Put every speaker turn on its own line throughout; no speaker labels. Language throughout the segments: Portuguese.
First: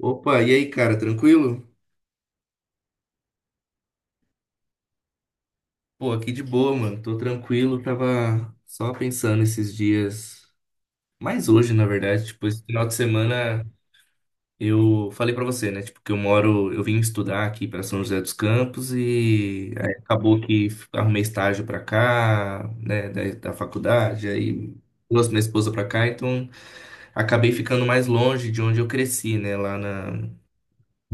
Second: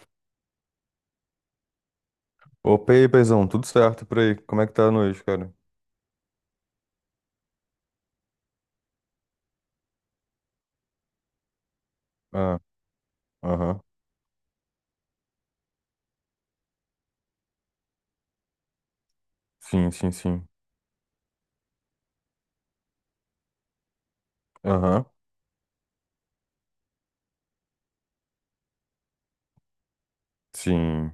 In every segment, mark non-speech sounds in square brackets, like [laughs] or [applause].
Opa, e aí, cara, tranquilo?
Opa, e aí, paizão, tudo certo por aí? Como é que tá a noite, cara?
Pô, aqui de boa, mano. Tô tranquilo, tava só pensando esses dias, mais hoje, na verdade, tipo,
Ah,
esse final de semana
aham.
eu falei pra você, né? Tipo, que eu moro, eu vim estudar aqui pra São José dos Campos e
Sim,
aí
sim,
acabou
sim.
que arrumei estágio pra cá, né, da, da faculdade, aí
Aham.
trouxe minha esposa pra cá, então acabei ficando mais longe de onde eu cresci, né, lá na
Sim,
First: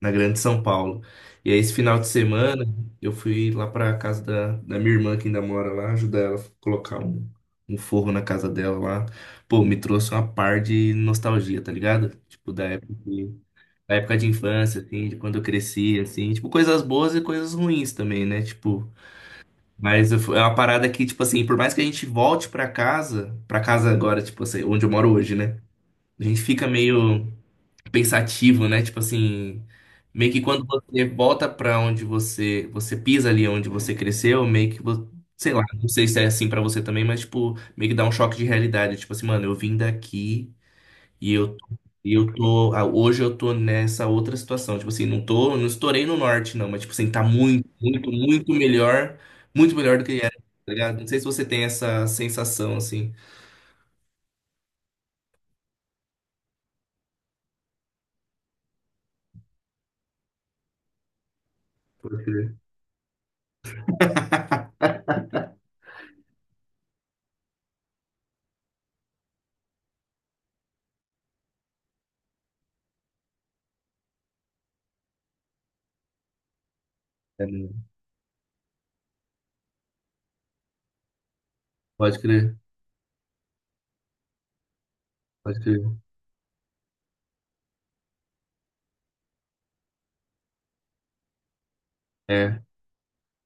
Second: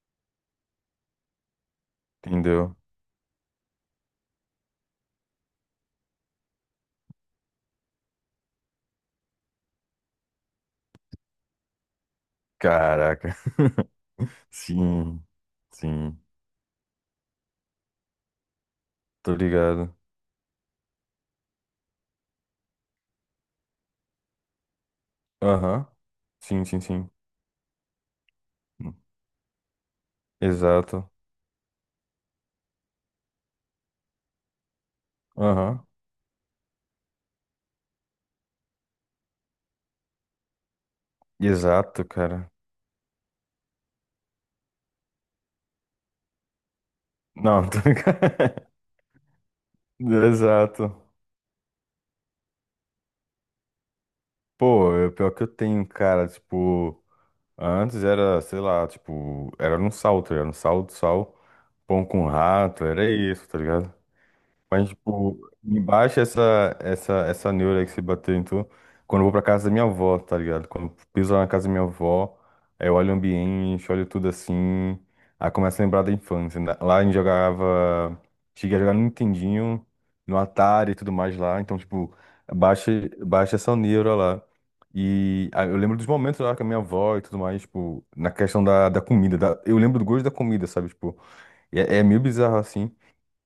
na Grande São Paulo. E aí, esse final de semana,
entendeu?
eu fui lá para casa da, da minha irmã, que ainda mora lá, ajudar ela a colocar um, um forro na casa dela lá. Pô, me trouxe uma par de nostalgia, tá ligado? Tipo,
Caraca.
da
[laughs]
época de infância, assim, de
Sim,
quando eu cresci,
sim.
assim. Tipo, coisas boas e coisas ruins também, né? Tipo.
Tô ligado.
Mas eu é uma parada que, tipo assim, por mais que a gente volte pra casa agora, tipo assim, onde eu moro hoje, né?
Aham.
A gente
Sim,
fica
sim, sim.
meio pensativo, né? Tipo assim, meio que quando você
Exato.
volta pra onde você, você pisa ali onde você cresceu, meio que, sei lá,
Aham.
não sei se é assim pra você também, mas tipo, meio que dá um choque de realidade, tipo assim, mano, eu vim daqui e
Exato,
e eu
cara.
tô, ah, hoje eu tô nessa outra situação, tipo assim, não tô, não estourei no norte não, mas tipo assim, tá muito,
Não, tô
muito,
ligado.
muito melhor do que era,
[laughs]
tá ligado? Não
Exato.
sei se você tem essa sensação assim.
Pô, é o pior que eu tenho, cara. Tipo, antes era, sei lá, tipo, era no sal, tá ligado? Sal, sal, pão
Pode
com
crer.
rato, era isso, tá ligado? Mas, tipo, me baixa essa neura aí que se bateu em tu quando eu vou pra casa da minha avó, tá ligado? Quando eu piso lá na casa da minha avó, aí eu olho o ambiente, olho tudo assim, aí começo a lembrar da infância, né? Lá a gente
É, né?
jogava, cheguei a jogar no Nintendinho, no Atari e tudo mais lá, então, tipo,
Pode crer,
baixa, baixa essa neura lá. E
pode
ah, eu lembro
crer.
dos momentos lá com a minha avó e tudo mais, tipo, na questão da comida, eu lembro do gosto da comida, sabe? Tipo, é meio bizarro
É,
assim.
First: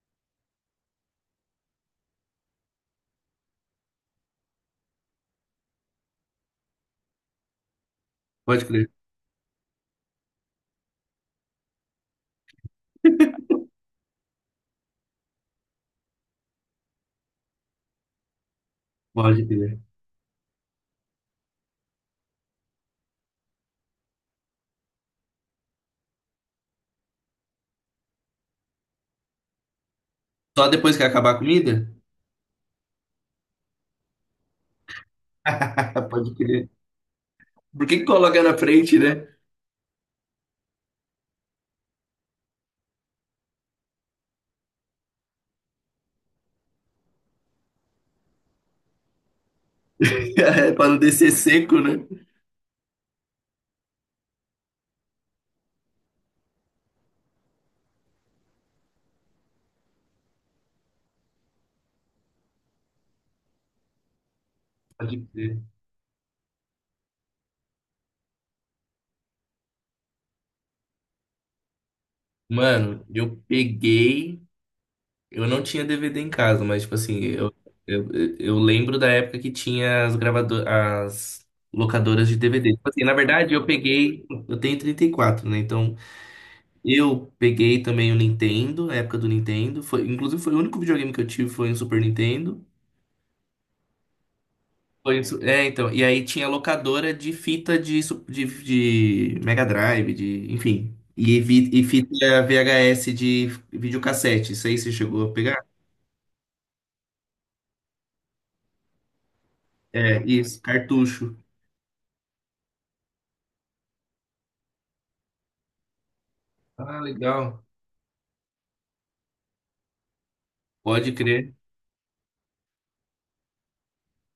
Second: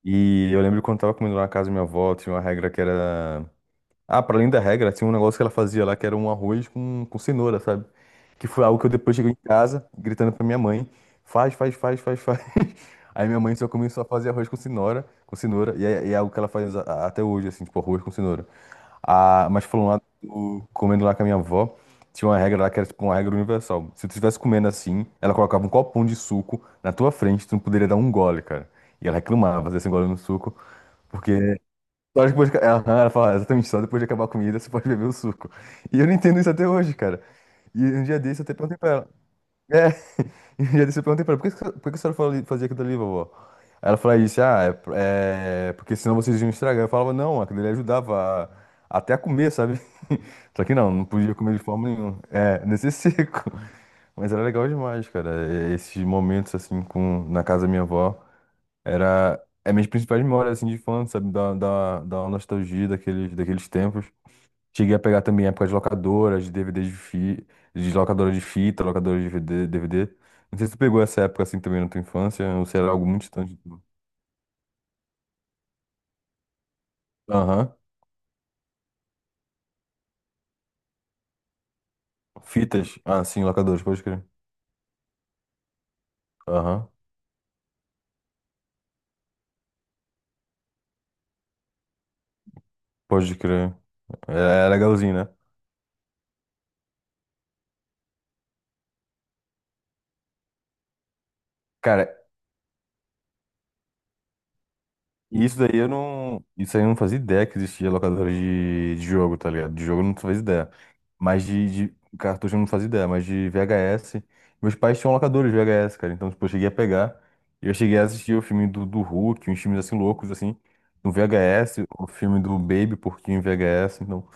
E eu lembro quando eu tava comendo lá na casa da minha avó, tinha uma regra que era. Ah, pra além da regra, tinha um negócio que ela fazia lá, que era um arroz com cenoura, sabe? Que
pode
foi algo que
crer,
eu depois cheguei em casa, gritando pra minha mãe, faz, faz, faz, faz, faz. [laughs] Aí minha mãe só começou a fazer arroz com cenoura, e é algo que ela faz até hoje, assim, tipo, arroz com cenoura.
pode
Ah, mas
crer.
falando lá, comendo lá com a minha avó, tinha uma regra lá que era tipo uma regra universal. Se tu estivesse comendo assim, ela colocava um copão de suco na tua frente, tu não poderia dar um gole, cara. E ela reclamava desse gole no suco,
Só depois que acabar a
porque
comida?
só depois de... Aham, ela fala, exatamente, só depois de acabar a comida você pode beber o suco. E eu
[laughs]
não
Pode
entendo isso até
crer.
hoje, cara. E
Por que
um
que
dia
coloca
desse eu até
na
perguntei pra
frente,
ela.
né?
É, [laughs] e um dia desse eu perguntei pra ela, por que, por que que a senhora fazia aquilo ali, vovó? Aí ela falou isso, ah, é, é porque senão vocês iam estragar. Eu falava, não, aquilo ali ajudava até a comer, sabe? [laughs] Só
[laughs]
que
Pra
não,
não
não
descer
podia comer de
seco,
forma
né?
nenhuma. É, nesse [laughs] seco. Mas era legal demais, cara, é, esses momentos assim na casa da minha avó. Era é minhas principais memórias assim de infância, sabe? Da nostalgia daqueles tempos. Cheguei a
Pode
pegar também
crer.
épocas de locadoras, de DVDs de locadora de fita, locadora de VD DVD. Não sei se tu pegou essa época assim também na tua infância, ou se era
Mano,
algo muito
eu
distante.
peguei. Eu não tinha DVD em casa, mas, tipo assim,
Aham.
eu, eu lembro da época que tinha as gravadoras, as locadoras de DVD. Tipo
Fitas.
assim, na
Ah, sim,
verdade, eu
locadoras, pode crer.
peguei. Eu tenho 34, né? Então,
Aham.
eu peguei também o Nintendo, a época do Nintendo. Foi, inclusive, foi o único videogame que eu tive foi um Super Nintendo.
Pode crer. É, é legalzinho,
Foi
né?
isso. É, então. E aí tinha locadora de fita de, de Mega Drive, de, enfim. E, e fita
Cara,
VHS de videocassete. Isso aí você chegou a
e
pegar?
isso daí eu não. Isso aí eu não fazia ideia que existia locadora de jogo, tá ligado? De jogo eu não
É,
fazia
isso.
ideia.
Cartucho.
Mas de cartucho eu não fazia ideia. Mas de VHS. Meus pais tinham locadores de VHS, cara. Então, tipo, eu cheguei a
Ah,
pegar.
legal.
E eu cheguei a assistir o filme do Hulk, uns filmes assim loucos, assim,
Pode
no
crer.
VHS, o filme do Baby Porquinho em VHS. Então,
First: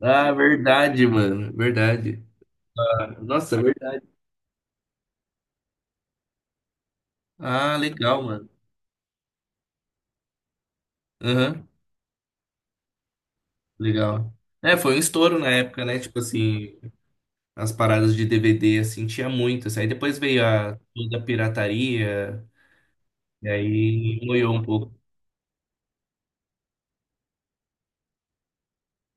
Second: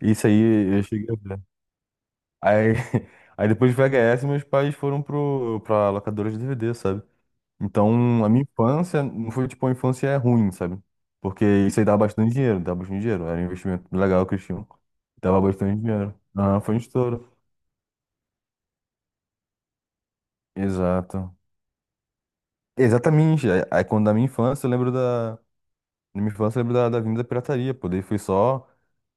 isso
Ah,
aí eu
verdade,
cheguei a ver.
mano. Verdade.
Aí, [laughs] aí
Nossa,
depois de
verdade.
VHS, meus pais foram pra locadora de DVD, sabe?
Ah, legal,
Então, a minha
mano.
infância não foi tipo uma infância ruim, sabe? Porque
Aham,
isso aí dava bastante dinheiro, dava bastante dinheiro. Era um investimento legal
legal.
que eles tinham.
É, foi um estouro
Dava
na
bastante
época, né?
dinheiro.
Tipo
Ah, foi um
assim,
estouro.
as paradas de DVD, assim, tinha muito. Assim. Aí depois veio a toda a
Exato.
pirataria, e
Exatamente. Aí, quando da
aí
minha
moiou um
infância, eu lembro
pouco.
da. Na minha infância, eu lembro da vinda da pirataria, pô. Daí foi só.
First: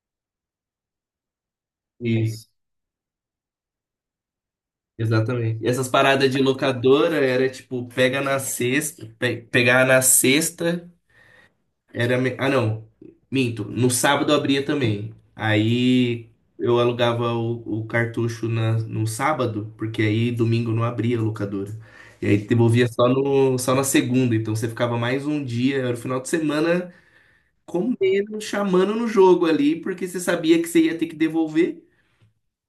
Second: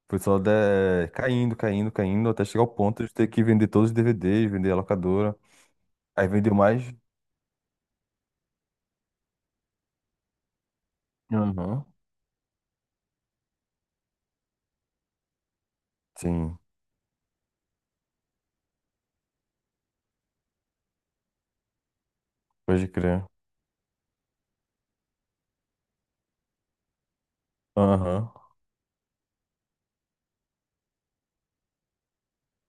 Foi só de caindo, caindo, caindo, até
Isso,
chegar ao ponto de ter que vender todos os DVDs, vender a locadora.
exatamente. E essas
Aí
paradas de
vendeu mais.
locadora era tipo, pega na sexta, pegar na sexta
Aham.
era. Ah, não, minto. No sábado abria também. Aí
Sim,
eu alugava o cartucho na, no sábado, porque aí domingo não abria a locadora. E aí devolvia
pode
só,
crer.
no, só na segunda. Então você ficava mais um dia, era o final de semana
Aham.
comendo, chamando no jogo ali, porque você sabia que você ia ter que devolver.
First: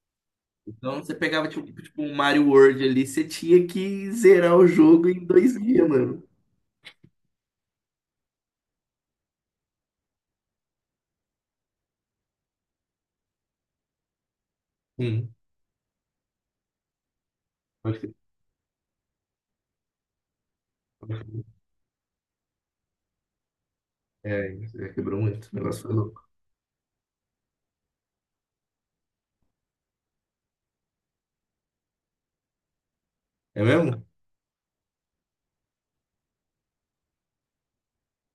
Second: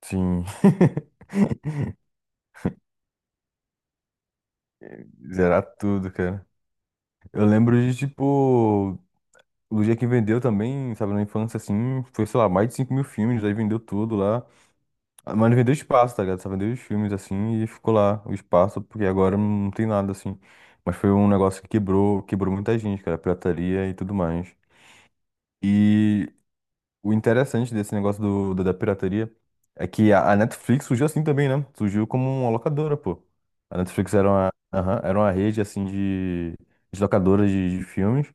Sim.
Então você pegava tipo, tipo um Mario World ali, você tinha que zerar o jogo em
[laughs]
dois
Zerar
dias,
tudo,
mano.
cara. Eu lembro de, tipo, o dia que vendeu também, sabe, na infância, assim, foi, sei lá, mais de 5.000 filmes, aí vendeu tudo lá.
Sim,
Ah, mas não vendeu espaço, tá ligado? Só vendeu os filmes, assim, e ficou
pode crer.
lá o espaço, porque agora não tem nada, assim. Mas foi
Pode
um
crer.
negócio que quebrou, quebrou muita gente, cara, a pirataria e tudo
É,
mais.
é, quebrou muito, o negócio foi louco.
E o interessante desse negócio da pirataria é que a Netflix surgiu assim também, né? Surgiu como uma locadora, pô.
É
A
mesmo?
Netflix era uma, aham, era uma rede, assim, de locadoras de filmes.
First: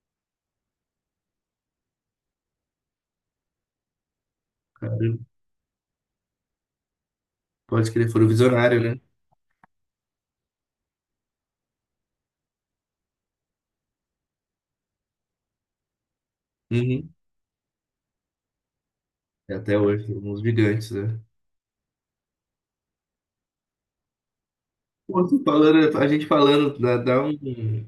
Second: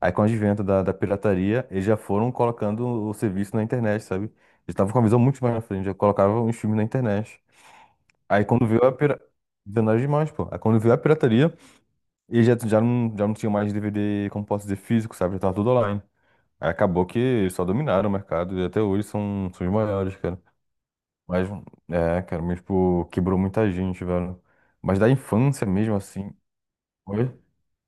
Aí, com o advento da pirataria, eles já foram colocando o serviço na internet, sabe? Eles estavam com uma
Caramba,
visão muito mais na frente, já colocavam os filmes na internet.
pode crer, foram
Aí, quando
visionário,
veio a
né?
pira... Visionário demais, pô. Aí, quando veio a pirataria, eles já, não, já não tinham mais DVD, como posso dizer, físico, sabe? Já tava tudo online. Aí acabou
Uhum.
que só dominaram o mercado e até hoje são,
E
são os
até hoje,
maiores, cara.
uns gigantes, né?
Mas, é, cara, mas, tipo, quebrou muita gente, velho. Mas da
Pô, você
infância mesmo,
falando, a gente
assim.
falando, dá, dá
Oi?
um,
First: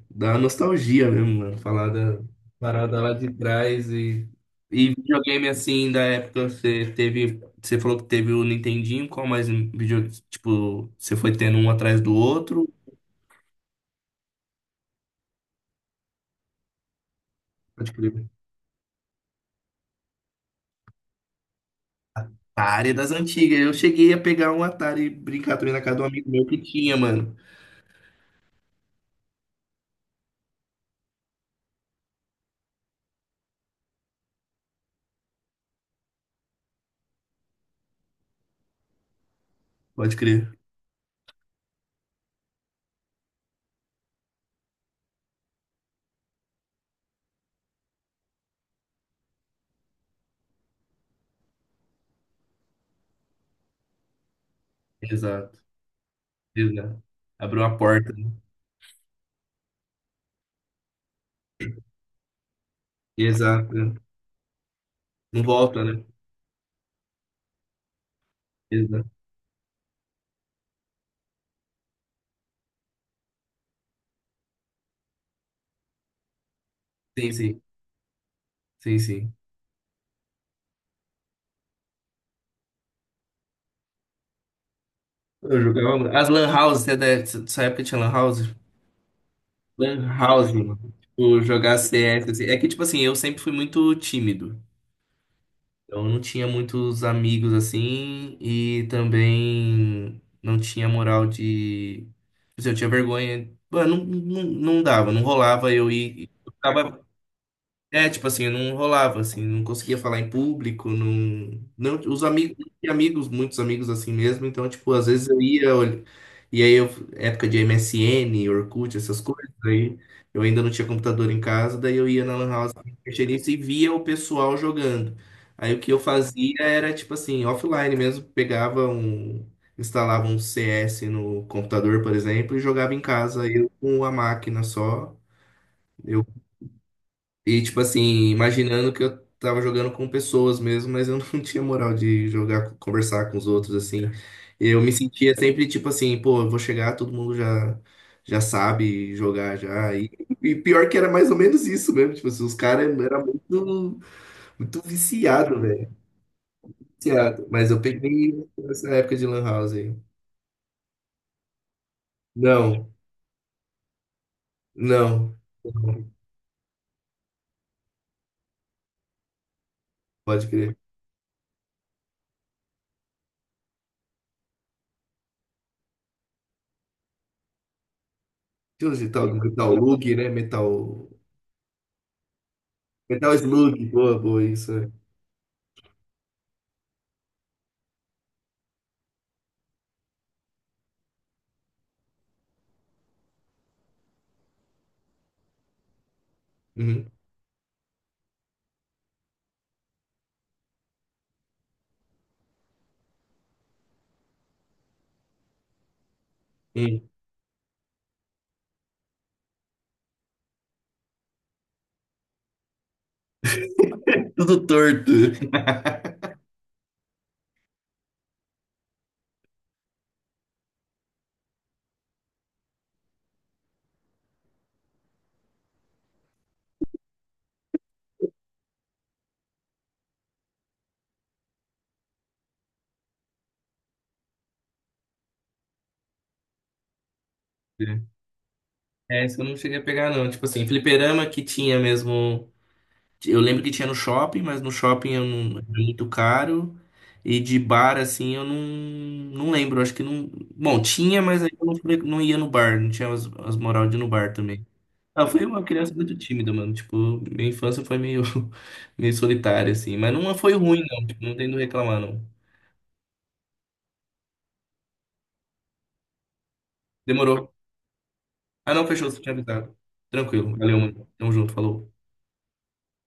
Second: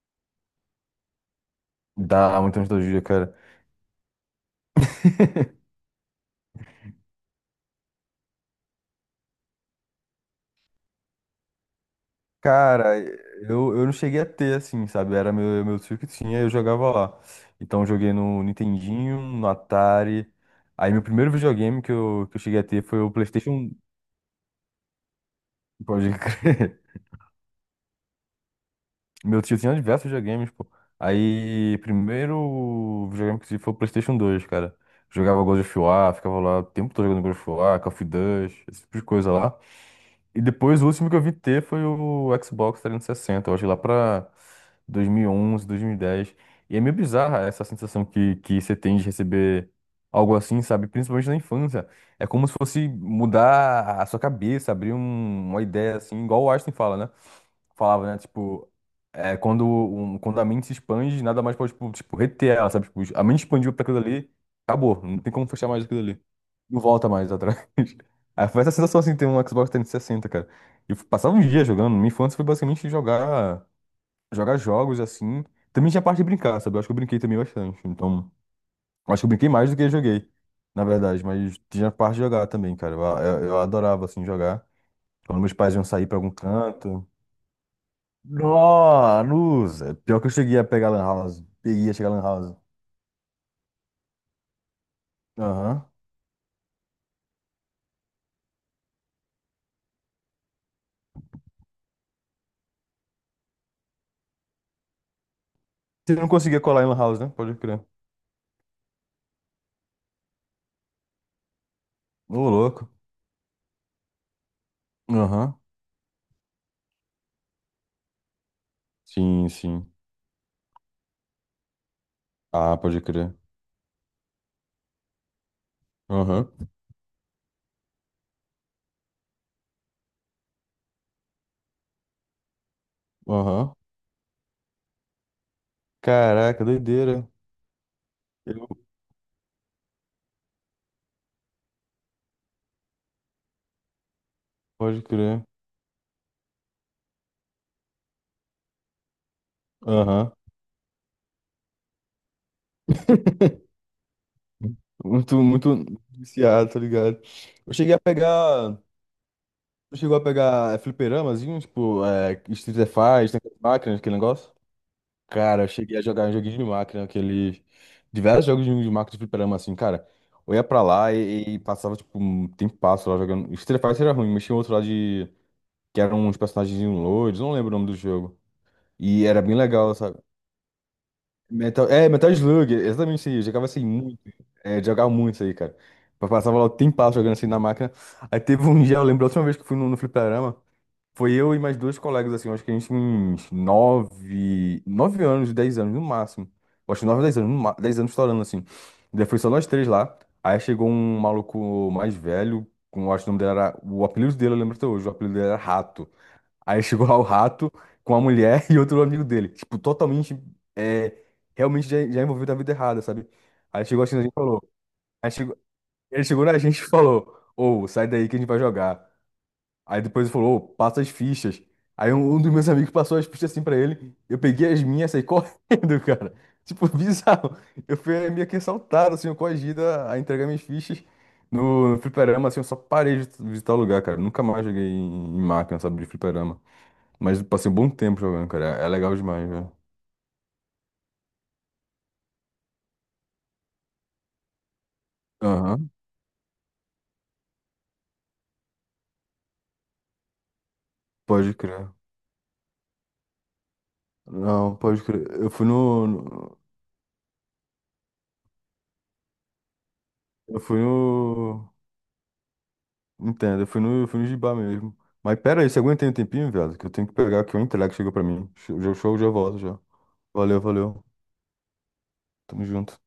dá uma nostalgia mesmo, mano. Falar da
Dá muita
parada
nostalgia,
lá de
cara.
trás e videogame assim, da época você teve. Você falou que teve o Nintendinho, qual mais vídeo, tipo, você foi tendo um atrás do outro?
Cara, eu não cheguei a ter, assim, sabe? Era meu tio que tinha eu jogava lá. Então, eu
Pode
joguei
crer.
no Nintendinho, no Atari. Aí, meu primeiro videogame que eu cheguei a ter
Atari
foi
das
o
antigas.
PlayStation.
Eu cheguei a pegar um Atari e brincar também na casa de um
Pode
amigo meu que
crer.
tinha, mano.
Meu tio tinha diversos videogames, pô. Aí, primeiro videogame que eu tive foi o PlayStation 2, cara. Jogava God of War, ficava lá o tempo todo jogando God of War, Call of Duty, esse tipo de coisa lá.
Pode
E
crer.
depois o último que eu vi ter foi o Xbox 360, eu acho que lá pra 2011, 2010. E onze, 2010. E é meio bizarra essa sensação que você tem de receber algo assim, sabe? Principalmente na infância. É como se fosse mudar a sua cabeça, abrir
Exato.
uma ideia assim, igual o Einstein fala,
Exato.
né?
Abriu a
Falava,
porta,
né?
né?
Tipo, é, quando a mente se expande, nada mais pode, tipo, reter ela, sabe? Tipo, a mente
Exato.
expandiu pra
Né?
aquilo ali, acabou, não tem
Não
como fechar
volta,
mais aquilo
né?
ali. Não volta mais atrás. Aí foi essa sensação
Exato.
assim, ter um Xbox 360, cara. E eu passava uns dias jogando. Minha infância foi basicamente jogar jogos assim. Também tinha a parte de brincar, sabe? Eu acho que eu brinquei
Sim,
também
sim.
bastante. Então,
Sim,
eu acho que eu
sim.
brinquei mais do que eu joguei, na verdade. Mas tinha a parte de jogar também, cara. Eu adorava assim jogar. Quando meus
Eu
pais iam sair
jogava.
pra
As
algum
Lan House, você
canto.
dessa época tinha Lan House?
Nossa, Lusa.
Lan
Pior que eu
House,
cheguei a pegar
mano.
Lan
Tipo,
House.
jogar
Peguei a chegar Lan
CS, assim.
House.
É que, tipo assim, eu sempre fui muito tímido.
Aham.
Então, eu não tinha muitos amigos, assim, e também não tinha moral de... Tipo assim, eu tinha vergonha. Mano, não dava, não rolava eu
Você não
ir... Eu
conseguia colar em Lan
ficava,
House, né? Pode crer.
é, tipo assim, não rolava, assim, não conseguia falar em público, não, não, os
Ô,
amigos, não
louco.
tinha amigos, muitos amigos assim mesmo, então, tipo, às vezes eu
Aham.
ia, olha, e aí eu, época de MSN, Orkut, essas
Sim,
coisas,
sim.
aí eu ainda não tinha computador em casa, daí eu ia na Lan House,
Ah, pode
mexer
crer.
nisso e via o pessoal jogando. Aí o que eu
Aham.
fazia era, tipo assim, offline mesmo, pegava um, instalava um CS no computador, por exemplo, e jogava em casa, eu
Aham.
com a máquina só,
Caraca, doideira.
e, tipo assim,
Eu
imaginando que eu tava jogando com pessoas mesmo, mas eu não [laughs] tinha moral de jogar, conversar com os outros, assim. Eu me
Pode
sentia
crer.
sempre, tipo assim, pô, eu vou chegar, todo mundo já, já sabe jogar já.
Aham.
E pior que era mais ou menos isso mesmo. Tipo assim, os caras eram muito, muito
Muito,
viciado,
muito
velho.
viciado, tá ligado?
Viciado. Mas
Eu
eu
cheguei a
peguei
pegar.
essa época de Lan House aí.
Tu chegou a pegar é, fliperamazinho, tipo, é, Street
Não,
Fighter, máquinas, aquele negócio?
não.
Cara, eu cheguei a jogar um joguinho de máquina, aquele. Diversos jogos de máquina de fliperama, assim, cara.
Pode
Eu ia
crer.
pra lá e passava, tipo, um tempasso lá jogando. Street Fighter era ruim, mas tinha outro lá de. Que eram uns personagens loiros, não lembro o nome do jogo.
Tinha uns de
E
tal
era bem
Metal
legal,
Lug, né? Metal.
Metal Slug, exatamente isso
Metal
aí. Eu jogava assim
Slug. Boa,
muito.
boa, isso.
É,
É.
jogava muito isso aí, cara. Eu passava lá o tempo jogando assim na máquina. Aí teve um dia, eu lembro a última vez que eu fui no fliperama, foi eu e mais dois colegas, assim, eu acho que a gente tinha uns nove, 9 anos, 10 anos no máximo. Eu acho que
Uhum.
nove, dez anos, no ma- 10 anos estourando, assim. Daí foi só nós três lá. Aí chegou um maluco mais velho, eu acho que o nome dele era. O apelido dele, eu lembro até hoje, o apelido dele era Rato. Aí chegou
Uhum.
lá o rato com a mulher [laughs] e outro amigo dele. Tipo, totalmente, é, realmente já envolvido na vida errada, sabe? Aí chegou assim, a gente falou.
Tudo torto.
Aí chegou, ele
[laughs]
chegou na [laughs] gente e falou: Ô, sai daí que a gente vai jogar. Aí depois ele falou: Ô, passa as fichas. Aí um dos meus amigos passou as fichas assim pra ele. Eu peguei as minhas e saí [laughs] correndo, cara. Tipo, [laughs] bizarro. Eu fui meio que assaltado, assim, eu coagido a entregar minhas fichas no fliperama, assim, eu só parei de visitar o lugar, cara. Nunca mais joguei em máquina, sabe, de fliperama. Mas eu passei um bom tempo jogando, cara. É legal
É, isso eu
demais,
não
velho.
cheguei a pegar, não. Tipo assim, fliperama que tinha mesmo. Eu lembro que tinha no shopping, mas no shopping eu não, era
Aham,
muito caro. E de bar, assim, eu não, não lembro. Acho que não. Bom, tinha, mas aí
pode
eu não,
crer.
não ia no bar. Não tinha as, as moral de ir no bar também.
Não, pode
Ah, eu
crer.
fui
Eu
uma
fui
criança
no.
muito tímida,
no-
mano. Tipo, minha infância foi meio, [laughs] meio solitária, assim. Mas não foi
Eu fui
ruim, não. Tipo, não tem do que
no.
reclamar, não.
Entendo, eu fui no Gibá mesmo. Mas pera aí, você aguenta aí um tempinho, velho? Que eu tenho que pegar
Demorou.
aqui o entrega que chegou pra mim.
Ah, não,
Show,
fechou,
show,
você
já
tinha
volto
avisado.
já.
Tranquilo.
Valeu,
Valeu,
valeu.
mano. Tamo junto, falou.
Tamo junto.